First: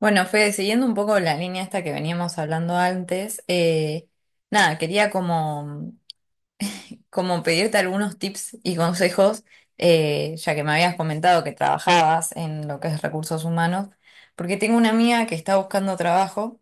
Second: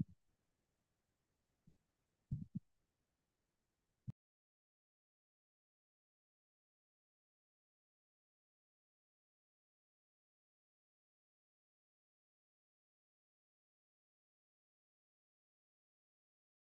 Bueno, Fede, siguiendo un poco la línea esta que veníamos hablando antes, nada, quería como pedirte algunos tips y consejos, ya que me habías comentado que trabajabas en lo que es recursos humanos, porque tengo una amiga que está buscando trabajo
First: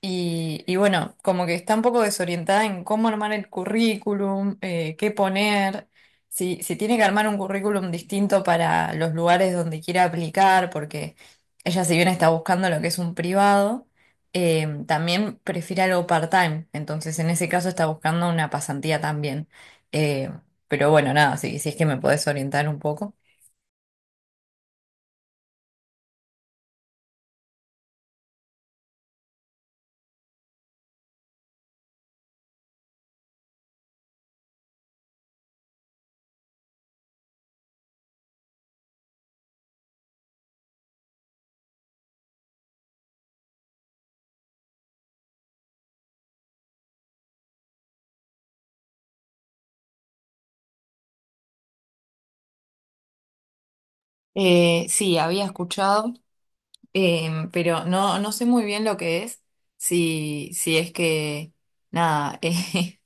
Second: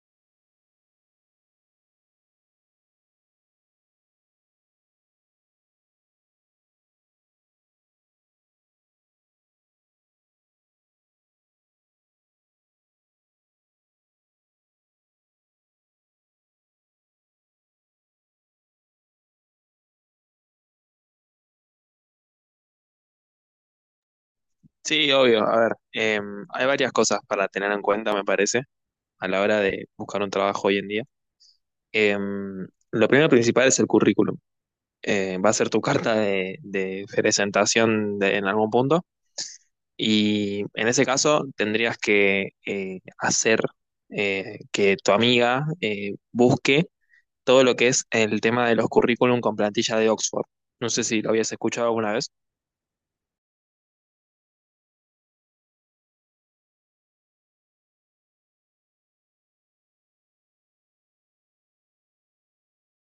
y bueno, como que está un poco desorientada en cómo armar el currículum, qué poner, si tiene que armar un currículum distinto para los lugares donde quiera aplicar, porque ella si bien está buscando lo que es un privado, también prefiere algo part-time, entonces en ese caso está buscando una pasantía también. Eh, pero bueno, nada, si es que me podés orientar un poco. Sí, obvio. A ver, hay varias cosas para tener en cuenta, me parece, a la hora de buscar un trabajo hoy en día. Lo primero principal es el currículum. Va a ser tu carta de presentación en algún punto y en ese caso tendrías que hacer que tu amiga busque todo lo que es el tema de los currículum con plantilla de Oxford. No sé si lo habías escuchado alguna vez. Sí, había escuchado. Pero no, no sé muy bien lo que es, si es que, nada,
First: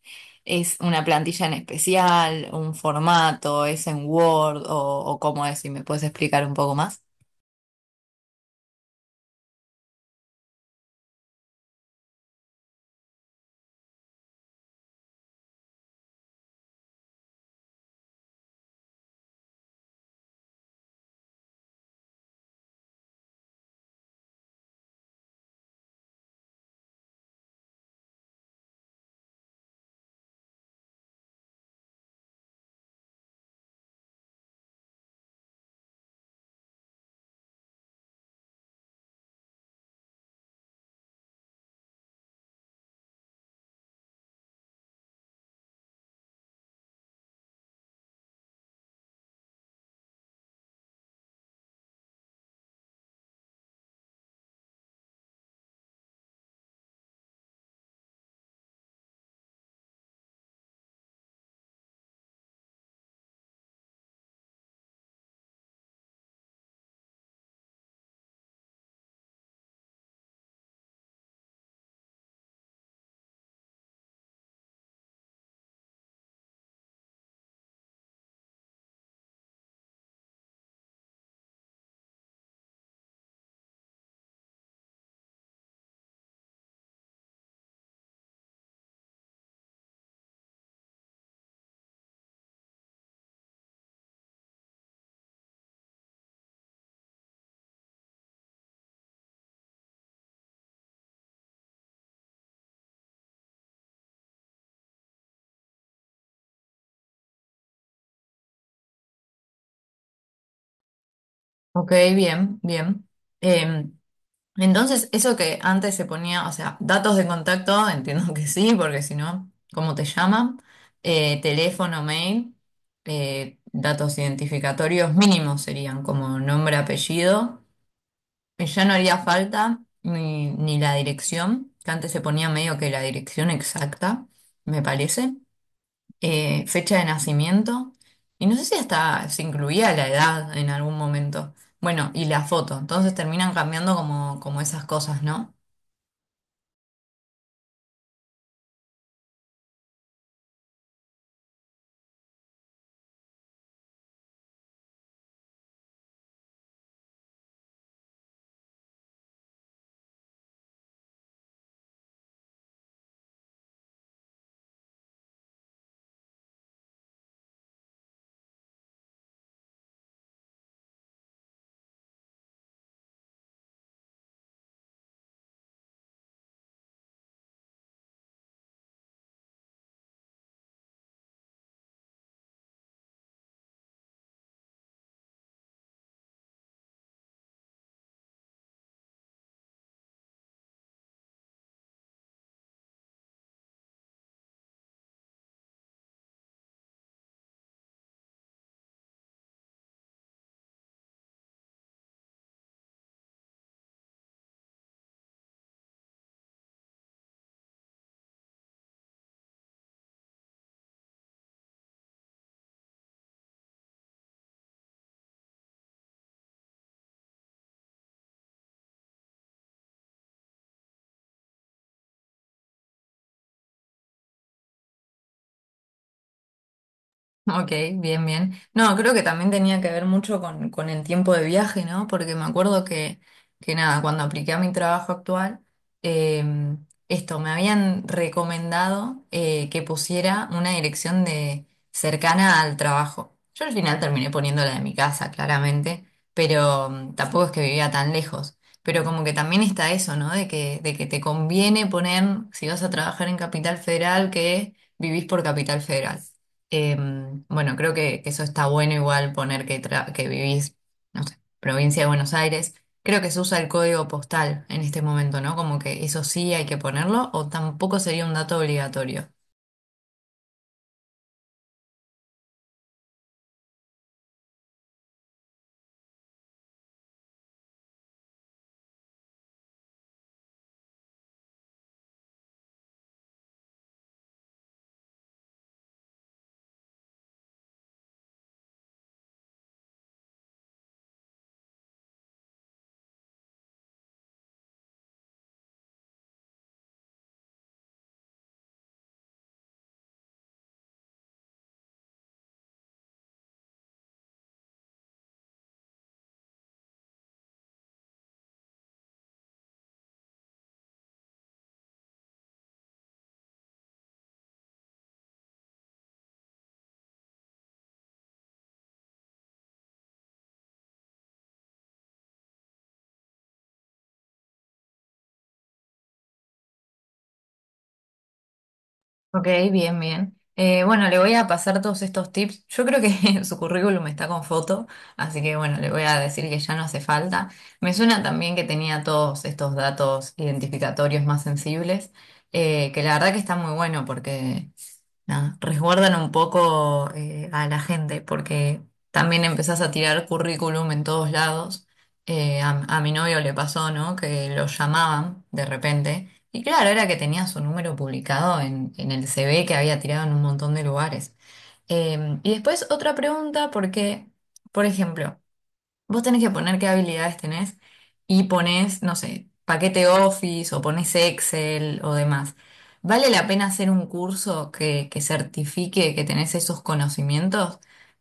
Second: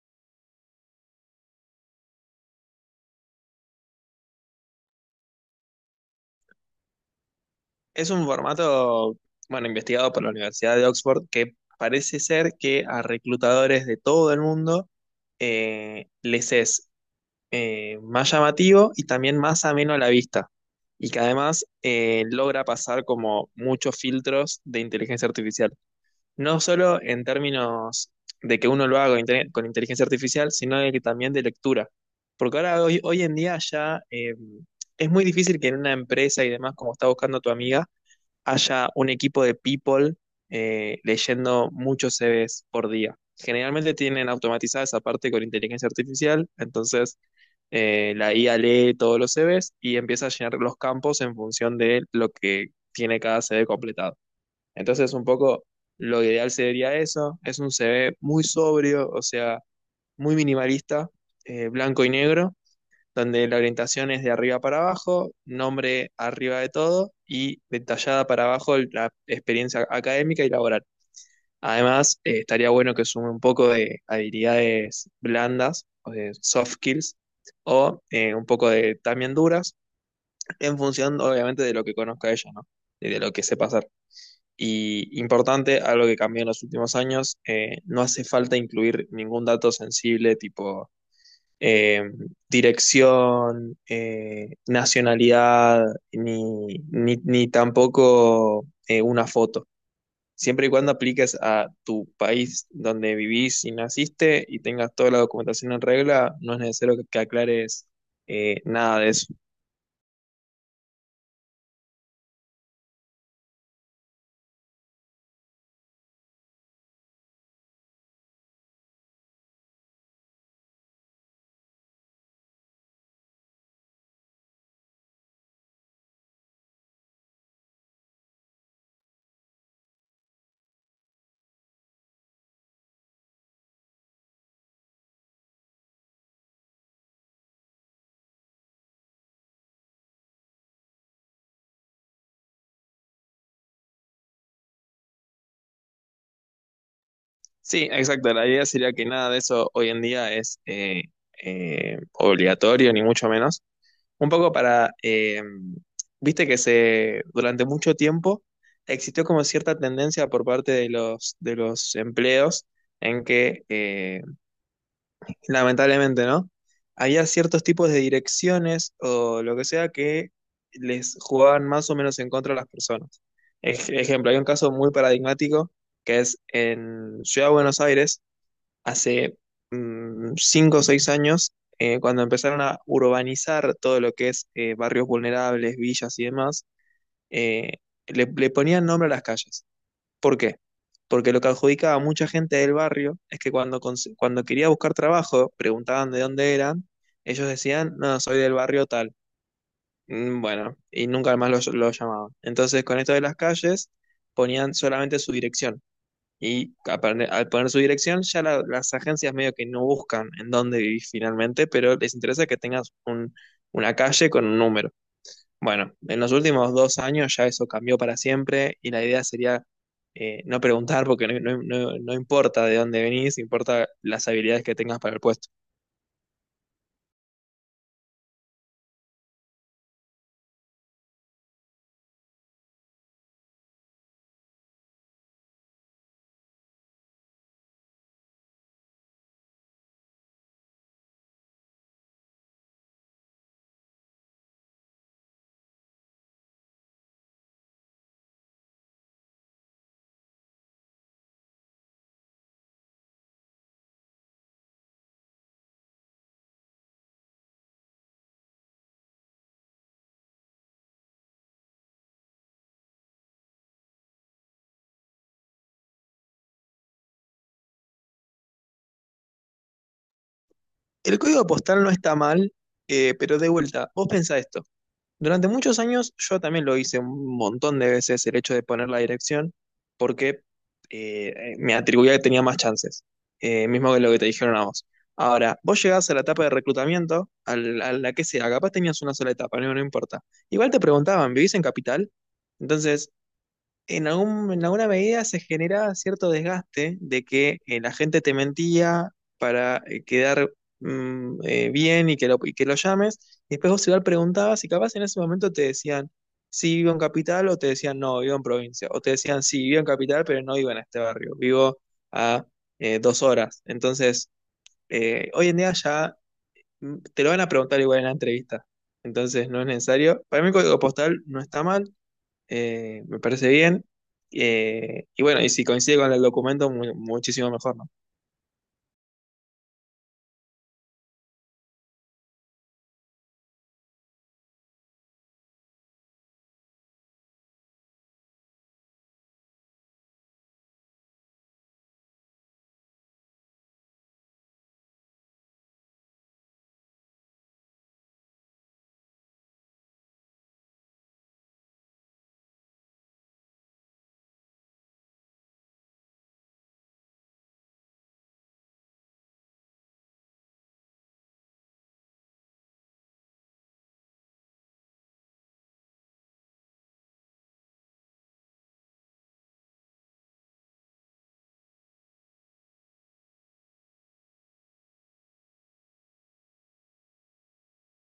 es una plantilla en especial, un formato, ¿es en Word, o cómo es? Si me puedes explicar un poco más. Es un formato, bueno, investigado por la Universidad de Oxford que parece ser que a reclutadores de todo el mundo les es más llamativo y también más ameno a la vista. Y que además logra pasar como muchos filtros de inteligencia artificial. No solo en términos de que uno lo haga con con inteligencia artificial, sino de que también de lectura. Porque ahora hoy en día ya es muy difícil que en una empresa y demás, como está buscando tu amiga, haya un equipo de people leyendo muchos CVs por día. Generalmente tienen automatizada esa parte con inteligencia artificial, entonces la IA lee todos los CVs y empieza a llenar los campos en función de lo que tiene cada CV completado. Entonces, un poco lo ideal sería eso, es un CV muy sobrio, o sea, muy minimalista, blanco y negro donde la orientación es de arriba para abajo, nombre arriba de todo y detallada para abajo la experiencia académica y laboral. Además, estaría bueno que sume un poco de habilidades blandas, o de soft skills, o un poco de también duras, en función obviamente de lo que conozca ella, ¿no? Y de lo que sepa hacer. Y importante, algo que cambió en los últimos años, no hace falta incluir ningún dato sensible tipo eh, dirección, nacionalidad, ni tampoco una foto. Siempre y cuando apliques a tu país donde vivís y naciste y tengas toda la documentación en regla, no es necesario que aclares nada de eso. Ok, bien, bien. Eh, entonces, eso que antes se ponía, o sea, datos de contacto, entiendo que sí, porque si no, ¿cómo te llaman? Teléfono, mail, datos identificatorios mínimos serían como nombre, apellido. Y ya no haría falta ni la dirección, que antes se ponía medio que la dirección exacta, me parece, fecha de nacimiento, y no sé si hasta se incluía la edad en algún momento. Bueno, y la foto, entonces terminan cambiando como esas cosas, ¿no? Sí, exacto. La idea sería que nada de eso hoy en día es obligatorio, ni mucho menos. Un poco para, viste que se, durante mucho tiempo existió como cierta tendencia por parte de de los empleos en que, lamentablemente, ¿no? Había ciertos tipos de direcciones o lo que sea que les jugaban más o menos en contra a las personas. Ejemplo, hay un caso muy paradigmático que es en Ciudad de Buenos Aires, hace cinco o seis años, cuando empezaron a urbanizar todo lo que es barrios vulnerables, villas y demás, eh, le ponían nombre a las calles. ¿Por qué? Porque lo que adjudicaba a mucha gente del barrio es que cuando, cuando quería buscar trabajo, preguntaban de dónde eran, ellos decían, no, soy del barrio tal. Bueno, y nunca más lo llamaban. Entonces, con esto de las calles, ponían solamente su dirección. Y a al poner su dirección, ya las agencias medio que no buscan en dónde vivís finalmente, pero les interesa que tengas una calle con un número. Bueno, en los últimos dos años ya eso cambió para siempre y la idea sería no preguntar porque no importa de dónde venís, importa las habilidades que tengas para el puesto. Ok, bien, bien. No, creo que también tenía que ver mucho con el tiempo de viaje, ¿no? Porque me acuerdo que nada, cuando apliqué a mi trabajo actual, eh, esto, me habían recomendado que pusiera una dirección de cercana al trabajo. Yo al final terminé poniendo la de mi casa, claramente, pero tampoco es que vivía tan lejos. Pero como que también está eso, ¿no? De que te conviene poner, si vas a trabajar en Capital Federal, que vivís por Capital Federal. Bueno, creo que eso está bueno igual poner que, que vivís, no sé, provincia de Buenos Aires. Creo que se usa el código postal en este momento, ¿no? Como que eso sí hay que ponerlo o tampoco sería un dato obligatorio. El código postal no está mal, pero de vuelta, vos pensá esto. Durante muchos años yo también lo hice un montón de veces el hecho de poner la dirección porque me atribuía que tenía más chances, mismo que lo que te dijeron a vos. Ahora, vos llegás a la etapa de reclutamiento, a a la que sea, capaz tenías una sola etapa, no importa. Igual te preguntaban, ¿vivís en capital? Entonces, en alguna medida se genera cierto desgaste de que la gente te mentía para quedar bien y y que lo llames. Y después vos igual preguntabas y capaz en ese momento te decían, sí, vivo en capital o te decían, no, vivo en provincia. O te decían, sí, vivo en capital, pero no vivo en este barrio, vivo a dos horas. Entonces, hoy en día ya te lo van a preguntar igual en la entrevista. Entonces, no es necesario. Para mí el código postal no está mal. Me parece bien. Y bueno, y si coincide con el documento, muchísimo mejor, ¿no? Ok, bien, bien. Bueno, le voy a pasar todos estos tips. Yo creo que su currículum está con foto, así que bueno, le voy a decir que ya no hace falta. Me suena también que tenía todos estos datos identificatorios más sensibles, que la verdad que está muy bueno porque, nada, resguardan un poco a la gente porque también empezás a tirar currículum en todos lados. A mi novio le pasó, ¿no? Que lo llamaban de repente. Y claro, era que tenía su número publicado en el CV que había tirado en un montón de lugares. Y después otra pregunta porque, por ejemplo, vos tenés que poner qué habilidades tenés y pones, no sé, paquete Office o pones Excel o demás. ¿Vale la pena hacer un curso que certifique que tenés esos conocimientos?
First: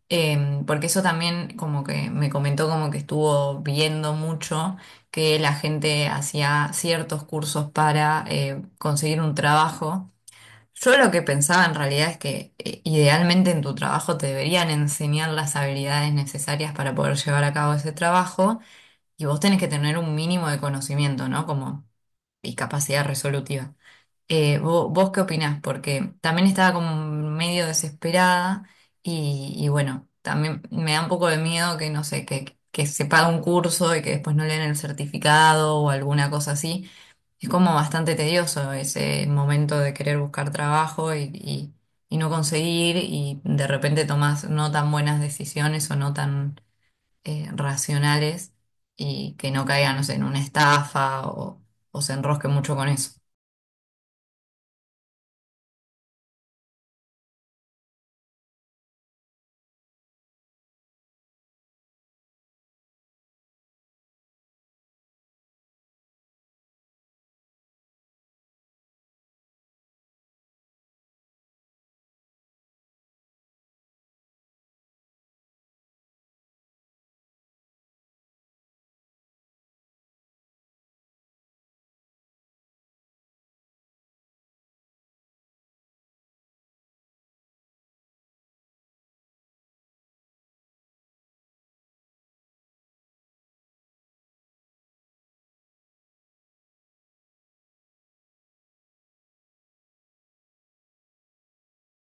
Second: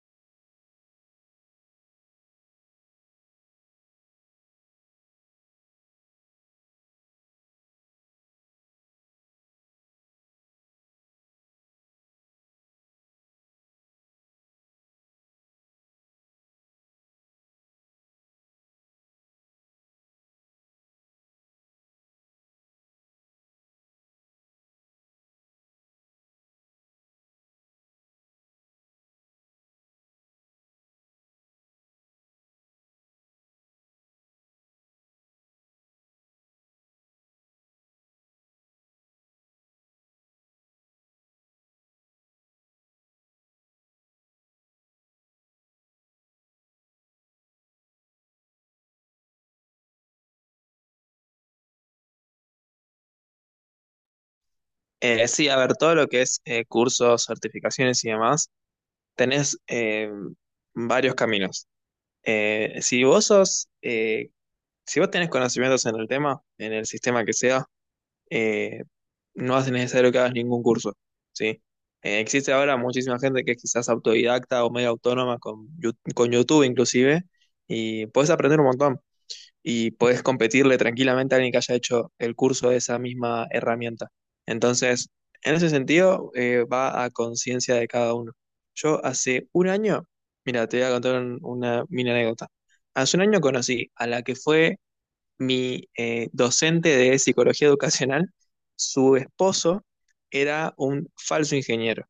Em, porque eso también como que me comentó como que estuvo viendo mucho que la gente hacía ciertos cursos para conseguir un trabajo. Yo lo que pensaba en realidad es que idealmente en tu trabajo te deberían enseñar las habilidades necesarias para poder llevar a cabo ese trabajo, y vos tenés que tener un mínimo de conocimiento, ¿no? Como y capacidad resolutiva. Vos, ¿qué opinás? Porque también estaba como medio desesperada y bueno, también me da un poco de miedo que no sé, que se paga un curso y que después no le den el certificado o alguna cosa así. Es como bastante tedioso ese momento de querer buscar trabajo y no conseguir, y de repente tomás no tan buenas decisiones o no tan racionales y que no caigan, no sé, en una estafa o se enrosque mucho con eso. Sí, a ver, todo lo que es cursos, certificaciones y demás, tenés varios caminos. Si vos sos, si vos tenés conocimientos en el tema, en el sistema que sea, eh, no hace necesario que hagas ningún curso, ¿sí? Existe ahora muchísima gente que es quizás autodidacta o medio autónoma con, con YouTube inclusive, y podés aprender un montón. Y podés competirle tranquilamente a alguien que haya hecho el curso de esa misma herramienta. Entonces, en ese sentido, va a conciencia de cada uno. Yo hace un año, mira, te voy a contar una mini anécdota. Hace un año conocí a la que fue mi docente de psicología educacional. Su esposo era un falso ingeniero.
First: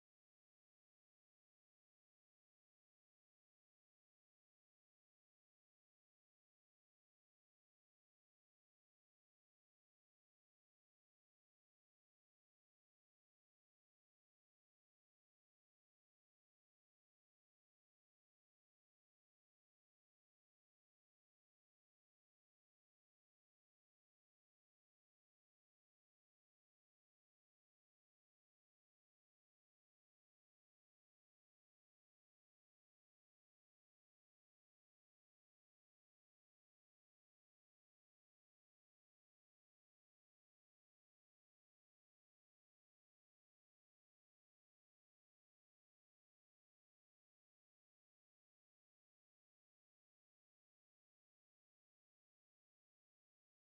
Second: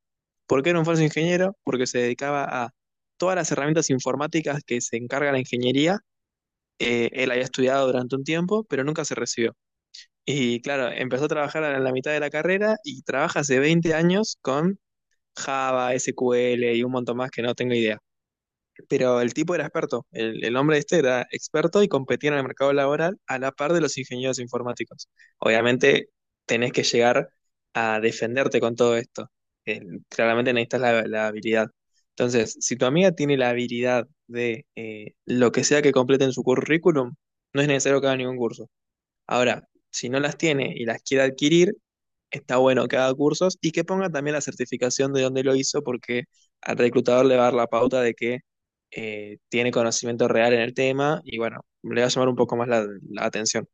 ¿Por qué era un falso ingeniero? Porque se dedicaba a todas las herramientas informáticas que se encarga la ingeniería, él había estudiado durante un tiempo, pero nunca se recibió. Y claro, empezó a trabajar en la mitad de la carrera y trabaja hace 20 años con Java, SQL y un montón más que no tengo idea. Pero el tipo era experto, el hombre este era experto y competía en el mercado laboral a la par de los ingenieros informáticos. Obviamente tenés que llegar a defenderte con todo esto. Eh, Claramente necesitas la habilidad. Entonces, si tu amiga tiene la habilidad de lo que sea que complete en su currículum, no es necesario que haga ningún curso. Ahora, si no las tiene y las quiere adquirir, está bueno que haga cursos y que ponga también la certificación de dónde lo hizo, porque al reclutador le va a dar la pauta de que tiene conocimiento real en el tema y bueno, le va a llamar un poco más la atención.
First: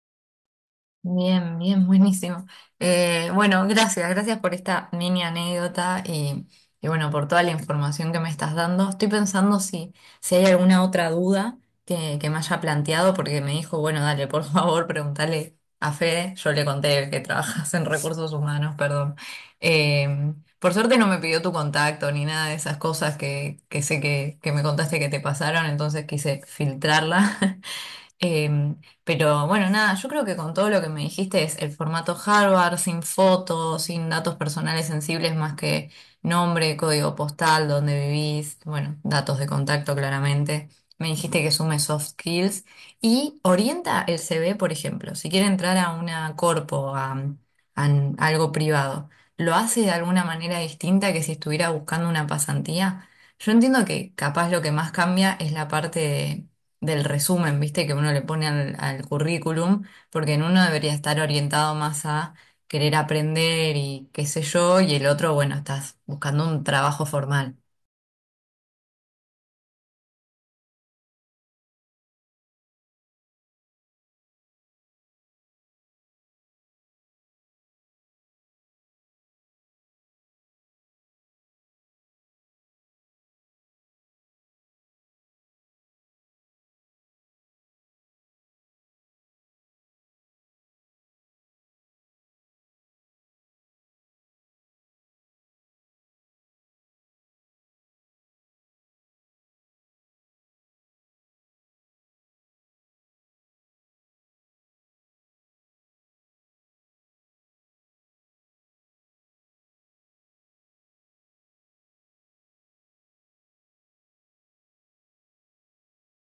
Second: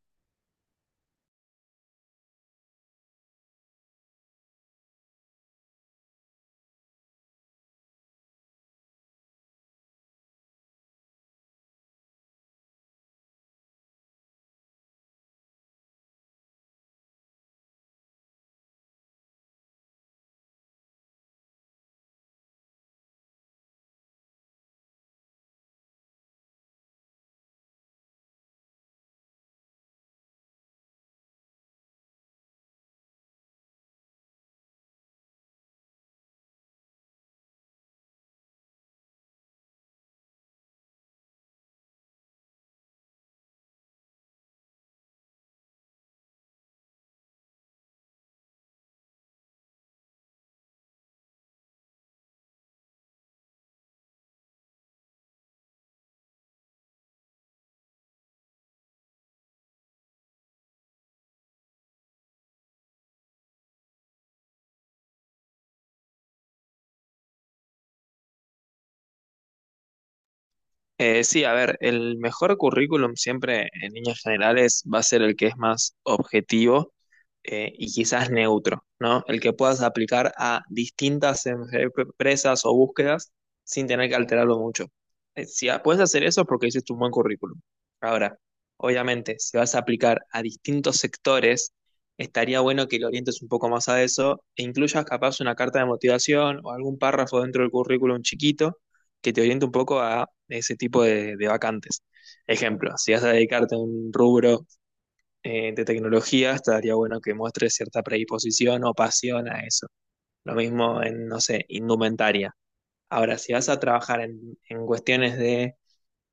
Bien, bien, buenísimo. Bueno, gracias, gracias por esta mini anécdota y bueno, por toda la información que me estás dando. Estoy pensando si, si hay alguna otra duda que me haya planteado, porque me dijo, bueno, dale, por favor, pregúntale a Fede. Yo le conté que trabajas en recursos humanos, perdón. Por suerte no me pidió tu contacto ni nada de esas cosas que sé que me contaste que te pasaron, entonces quise filtrarla. Em, pero bueno, nada, yo creo que con todo lo que me dijiste es el formato Harvard, sin fotos, sin datos personales sensibles más que nombre, código postal, dónde vivís, bueno, datos de contacto claramente. Me dijiste que sume soft skills y orienta el CV, por ejemplo, si quiere entrar a una corpo, a algo privado, ¿lo hace de alguna manera distinta que si estuviera buscando una pasantía? Yo entiendo que capaz lo que más cambia es la parte de del resumen, ¿viste? Que uno le pone al currículum, porque en uno debería estar orientado más a querer aprender y qué sé yo, y el otro, bueno, estás buscando un trabajo formal. Sí, a ver, el mejor currículum siempre en líneas generales va a ser el que es más objetivo y quizás neutro, ¿no? El que puedas aplicar a distintas empresas o búsquedas sin tener que alterarlo mucho. Si puedes hacer eso es porque hiciste un buen currículum. Ahora, obviamente, si vas a aplicar a distintos sectores, estaría bueno que lo orientes un poco más a eso e incluyas capaz una carta de motivación o algún párrafo dentro del currículum chiquito que te oriente un poco a ese tipo de vacantes. Ejemplo, si vas a dedicarte a un rubro de tecnología, estaría bueno que muestres cierta predisposición o pasión a eso. Lo mismo en, no sé, indumentaria. Ahora, si vas a trabajar en cuestiones de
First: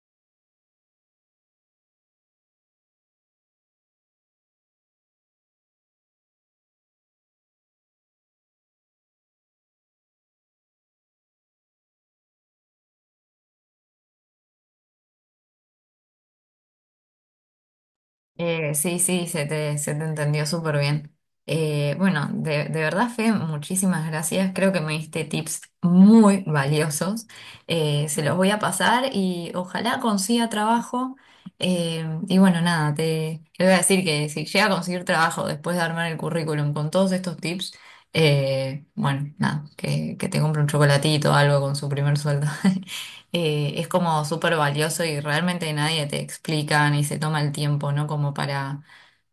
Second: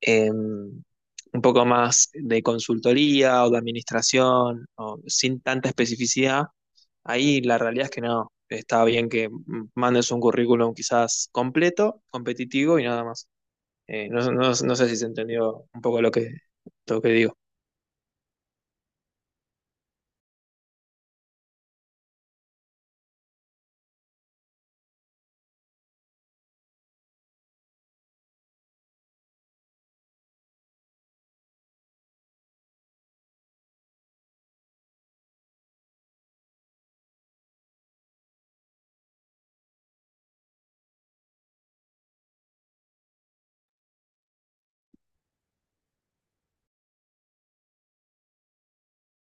un poco más de consultoría o de administración, o sin tanta especificidad, ahí la realidad es que no. Está bien que mandes un currículum quizás completo, competitivo y nada más. No sé si se entendió un poco lo lo que digo. Sí, sí, se te entendió súper bien. Bueno, de verdad, Fe, muchísimas gracias. Creo que me diste tips muy valiosos. Se los voy a pasar y ojalá consiga trabajo. Y bueno, nada, te voy a decir que si llega a conseguir trabajo después de armar el currículum con todos estos tips, bueno, nada, que te compre un chocolatito o algo con su primer sueldo. Eh, es como súper valioso y realmente nadie te explica ni se toma el tiempo, ¿no? Como para,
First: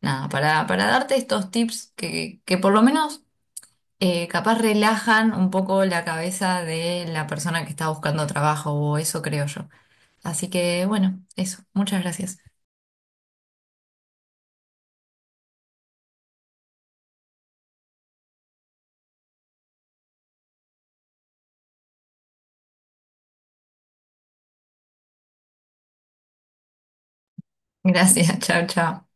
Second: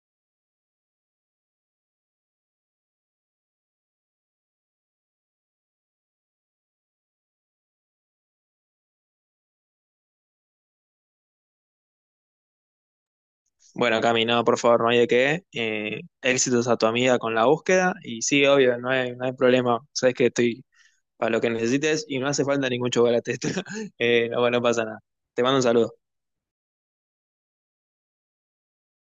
nada, para darte estos tips que por lo menos capaz relajan un poco la cabeza de la persona que está buscando trabajo, o eso creo yo. Así que bueno, eso, muchas gracias. Bueno, Cami, no, por favor, no hay de qué. Éxitos a tu amiga con la búsqueda. Y sí, obvio, no hay problema. Sabes que estoy para lo que necesites y no hace falta ningún chocolate. No, bueno, no pasa nada. Te mando un saludo. Gracias, chao, chao.